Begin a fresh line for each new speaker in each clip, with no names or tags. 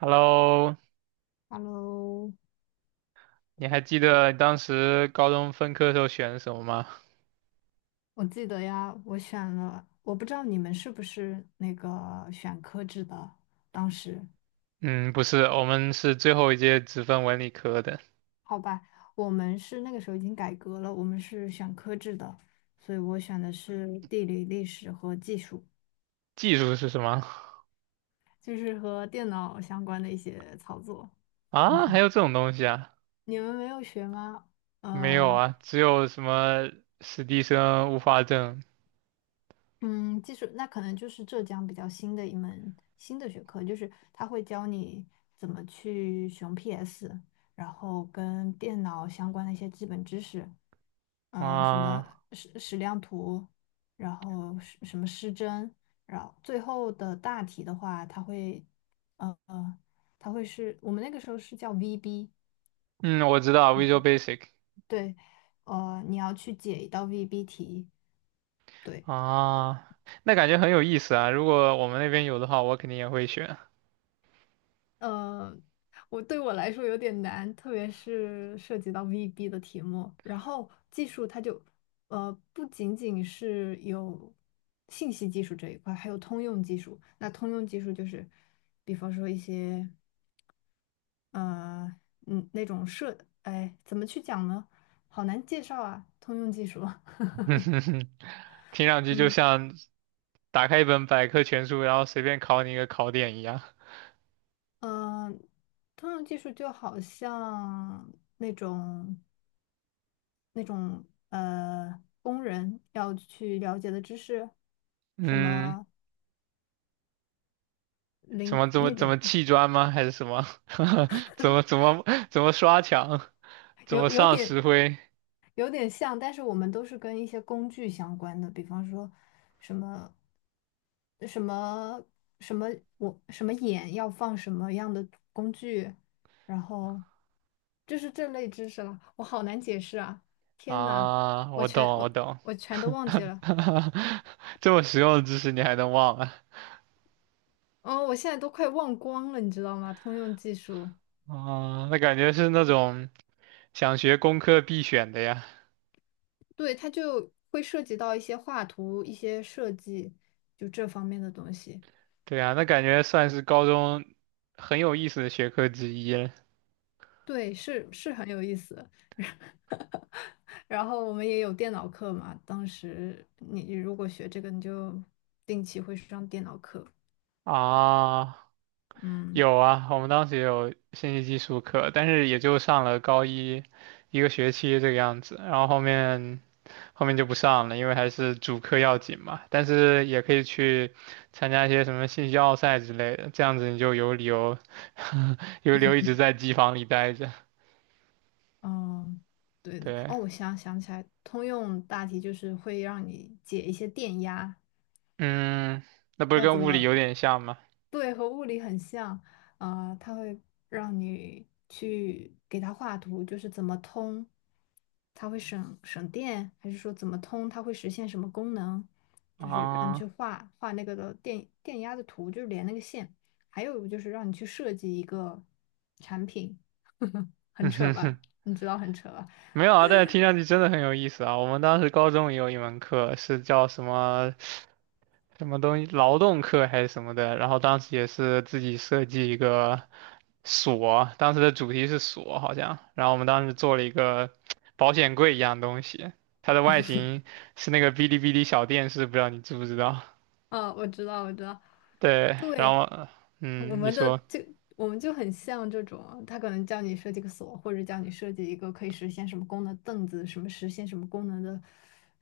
Hello，
Hello，
你还记得当时高中分科时候选什么吗？
我记得呀，我选了，我不知道你们是不是那个选科制的，当时，
嗯，不是，我们是最后一届只分文理科的。
好吧，我们是那个时候已经改革了，我们是选科制的，所以我选的是地理、历史和技术，
技术是什么？
就是和电脑相关的一些操作。
啊，还有这种东西啊？
你们没有学吗？
没有
呃，
啊，只有什么史蒂生、物化证
嗯，技术那可能就是浙江比较新的一门新的学科，就是它会教你怎么去使 PS，然后跟电脑相关的一些基本知识，嗯、什么
啊。
矢量图，然后什么失真，然后最后的大题的话，它会，呃，它会是我们那个时候是叫 VB，
嗯，我知道 Visual Basic。
对，你要去解一道 VB 题。对。
啊，那感觉很有意思啊。如果我们那边有的话，我肯定也会选。
呃，对我来说有点难，特别是涉及到 VB 的题目。然后技术它就，不仅仅是有信息技术这一块，还有通用技术。那通用技术就是，比方说一些，呃，那种设，哎，怎么去讲呢？好难介绍啊，通用技术。
听上去就
嗯
像打开一本百科全书，然后随便考你一个考点一样。
嗯，呃通用技术就好像那种。那种工人要去了解的知识，什
嗯。
么
什
零
么怎么
那
怎
种
么砌砖吗？还是什么？怎么怎么怎么刷墙？怎么
有有
上
点
石灰？
有点像，但是我们都是跟一些工具相关的，比方说什么什么什么什么眼要放什么样的工具，然后就是这类知识了，我好难解释啊！天呐，
啊，
我
我懂
全
我
我
懂。
我全都忘 记了。
这么实用的知识你还能忘啊？
哦，我现在都快忘光了，你知道吗？通用技术，
啊，那感觉是那种想学工科必选的呀。
对，它就会涉及到一些画图、一些设计，就这方面的东西。
对啊，那感觉算是高中很有意思的学科之一了
对，是很有意思。然后我们也有电脑课嘛，当时你如果学这个，你就定期会上电脑课。
啊。
嗯
有啊，我们当时也有信息技术课，但是也就上了高一一个学期这个样子，然后后面就不上了，因为还是主课要紧嘛。但是也可以去参加一些什么信息奥赛之类的，这样子你就有理由 有理由一直在机房里待着。
嗯，对的。
对，
哦，我想起来，通用大题就是会让你解一些电压，
嗯，那不是
要
跟
怎
物理有
么？
点像吗？
对，和物理很像，啊、它会让你去给它画图，就是怎么通，它会省电，还是说怎么通，它会实现什么功能，就是让你去
啊，
画画那个的电压的图，就是连那个线，还有就是让你去设计一个产品，很
嗯
扯
哼
吧？
哼。
你知道很扯吧？
没有啊，但是听上去真的很有意思啊。我们当时高中也有一门课是叫什么什么东西，劳动课还是什么的，然后当时也是自己设计一个锁，当时的主题是锁好像，然后我们当时做了一个保险柜一样东西，它的外形是那个哔哩哔哩小电视，不知道你知不知道？
啊，我知道，我知道，
对，然
对，
后
我
嗯，你
们的
说
就我们就很像这种啊，他可能叫你设计个锁，或者叫你设计一个可以实现什么功能的凳子，什么实现什么功能的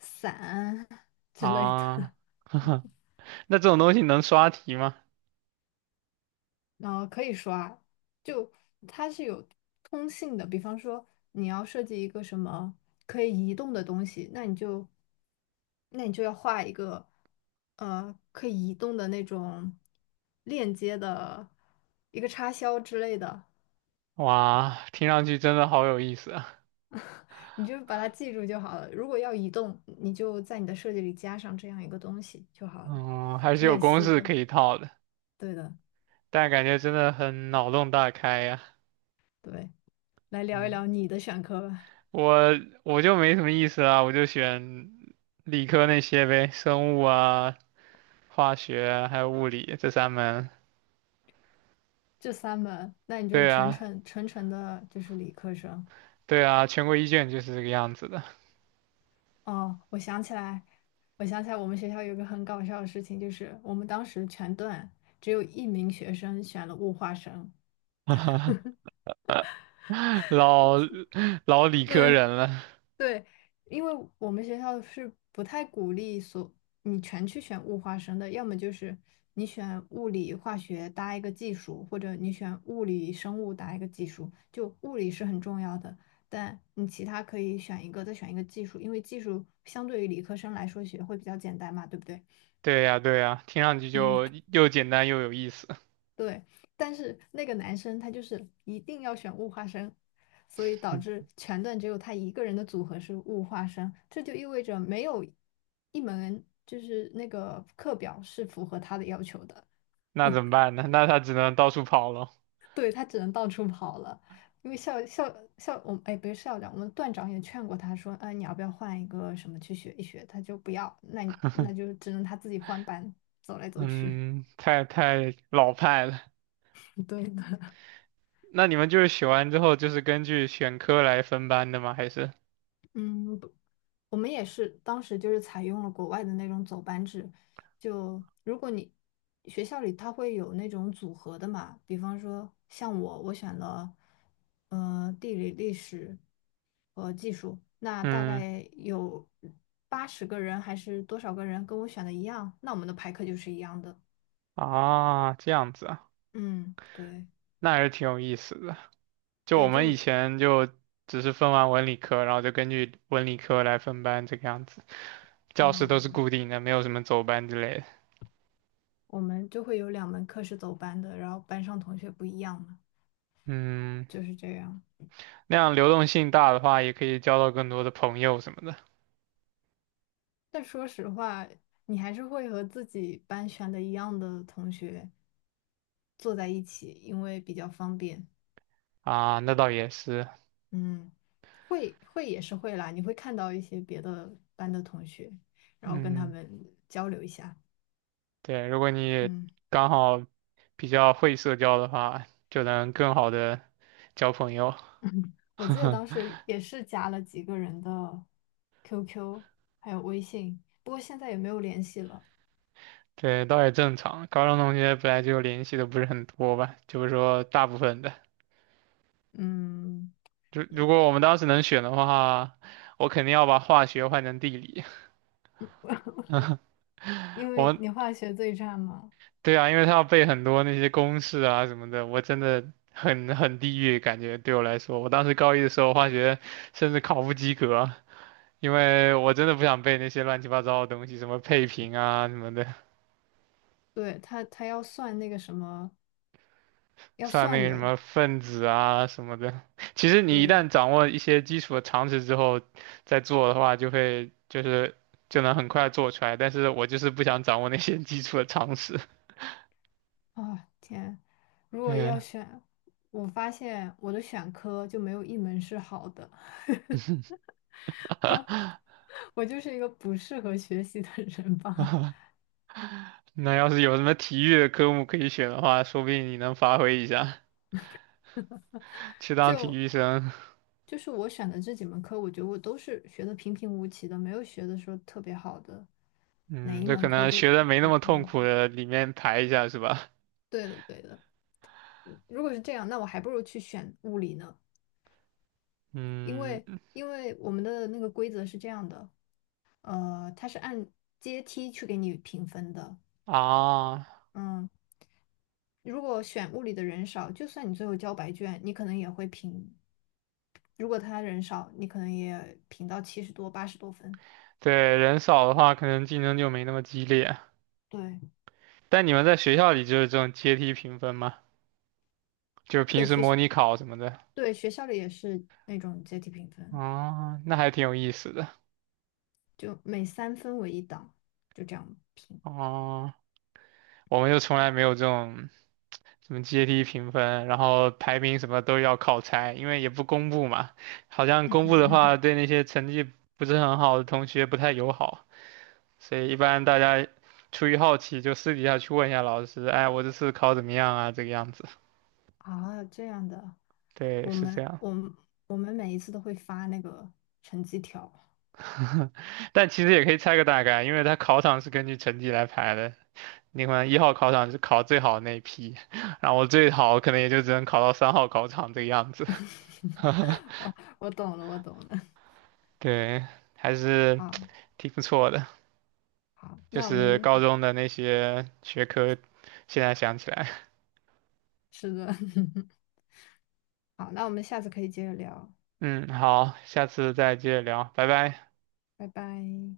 伞 之类
啊，
的。
那这种东西能刷题吗？
可以说啊，就它是有通信的。比方说，你要设计一个什么可以移动的东西，那你就，那你就要画一个，可以移动的那种链接的一个插销之类的，
哇，听上去真的好有意思啊，
你就把它记住就好了。如果要移动，你就在你的设计里加上这样一个东西就好了，
嗯，还是有
类
公
似
式
的，
可以套的，
对的，
但感觉真的很脑洞大开呀。
对。来聊一
嗯。
聊你的选科吧。
我我就没什么意思啊，我就选理科那些呗，生物啊、化学啊还有物理这三门。
这三门，那你就是
对
纯
啊，
纯纯纯的，就是理科生。
对啊，全国一卷就是这个样子的。
哦，我想起来，我想起来，我们学校有个很搞笑的事情，就是我们当时全段只有一名学生选了物化生，
老老理科
对，
人了。
对，因为我们学校是不太鼓励你全去选物化生的，要么就是你选物理化学搭一个技术，或者你选物理生物搭一个技术。就物理是很重要的，但你其他可以选一个，再选一个技术，因为技术相对于理科生来说学会比较简单嘛，对不对？
对呀，对呀，听上去
嗯，
就又简单又有意思。
对，但是那个男生他就是一定要选物化生，所以导致全段只有他一个人的组合是物化生，这就意味着没有一门就是那个课表是符合他的要求的，
那怎么办呢？那他只能到处跑了。
对，他只能到处跑了。因为校校校我们哎不是校长，我们段长也劝过他说，哎你要不要换一个什么去学一学？他就不要，那你那 就只能他自己换班走来走去。
嗯，太老派了。
对的，
那你们就是学完之后就是根据选科来分班的吗？还是？
嗯，我们也是当时就是采用了国外的那种走班制，就如果你学校里它会有那种组合的嘛，比方说像我，我选了地理、历史和技术，那大
嗯。
概有80个人还是多少个人跟我选的一样，那我们的排课就是一样的。
啊，这样子啊，
嗯，对
那还是挺有意思的。就我
对，
们以前就只是分完文理科，然后就根据文理科来分班这个样子，教室都是
嗯，
固定的，没有什么走班之类的。
我们就会有2门课是走班的，然后班上同学不一样嘛，
嗯，
就是这样。
那样流动性大的话，也可以交到更多的朋友什么的。
但说实话，你还是会和自己班选的一样的同学坐在一起，因为比较方便。
啊，那倒也是。
嗯，会也是会啦，你会看到一些别的班的同学，然后跟他
嗯，
们交流一下。
对，如果你
嗯，
刚好比较会社交的话，就能更好的交朋友。
我记得当时也是加了几个人的 QQ，还有微信，不过现在也没有联系了。
对，倒也正常。高中同学本来就联系的不是很多吧，就是说大部分的。
嗯，
如如
对，
果我们当时能选的话，我肯定要把化学换成地理。
因
我
为
们
你化学对战嘛，
对啊，因为他要背很多那些公式啊什么的，我真的很地狱，感觉对我来说，我当时高一的时候化学甚至考不及格啊，因为我真的不想背那些乱七八糟的东西，什么配平啊什么的。
对，他要算那个什么，要
算那
算
个什
的。
么分子啊什么的。其实你一
对，
旦掌握一些基础的常识之后，再做的话，就会就是就能很快做出来。但是我就是不想掌握那些基础的常识。
啊，天！如果要
对。
选，我发现我的选科就没有一门是好的，啊，我就是一个不适合学习的人吧。
那要是有什么体育的科目可以选的话，说不定你能发挥一下，去 当体
就
育生。
就是我选的这几门课，我觉得我都是学的平平无奇的，没有学的说特别好的哪
嗯，
一
这
门
可
课
能
就
学的没那么痛苦
嗯
的里面排一下是吧？
对的，对的。如果是这样，那我还不如去选物理呢，因为
嗯，
因为我们的那个规则是这样的，它是按阶梯去给你评分的，
啊，
嗯，如果选物理的人少，就算你最后交白卷，你可能也会评。如果他人少，你可能也评到70多、80多分。
对，人少的话，可能竞争就没那么激烈。
对
但你们在学校里就是这种阶梯评分吗？就是平
对，
时
学
模
习
拟考什么的？
对学校里也是那种阶梯评分，
哦，那还挺有意思的。
就每3分为一档，就这样评
哦，我们就从来没有这种什么阶梯评分，然后排名什么都要靠猜，因为也不公布嘛。好像公布的话，对那些成绩不是很好的同学不太友好，所以一般大家出于好奇就私底下去问一下老师，哎，我这次考怎么样啊？这个样子。
啊，这样的。
对，
我
是这
们
样。
我们我们每一次都会发那个成绩条。
但其实也可以猜个大概，因为他考场是根据成绩来排的。你可能一号考场是考最好的那一批，然后我最好可能也就只能考到三号考场这个样子。
哦，我懂了，我懂了。
对，还是
啊，
挺不错的。
好，
就
那我
是
们
高中的那些学科，现在想起来，
是的，好，那我们下次可以接着聊。
嗯，好，下次再接着聊，拜拜。
拜拜。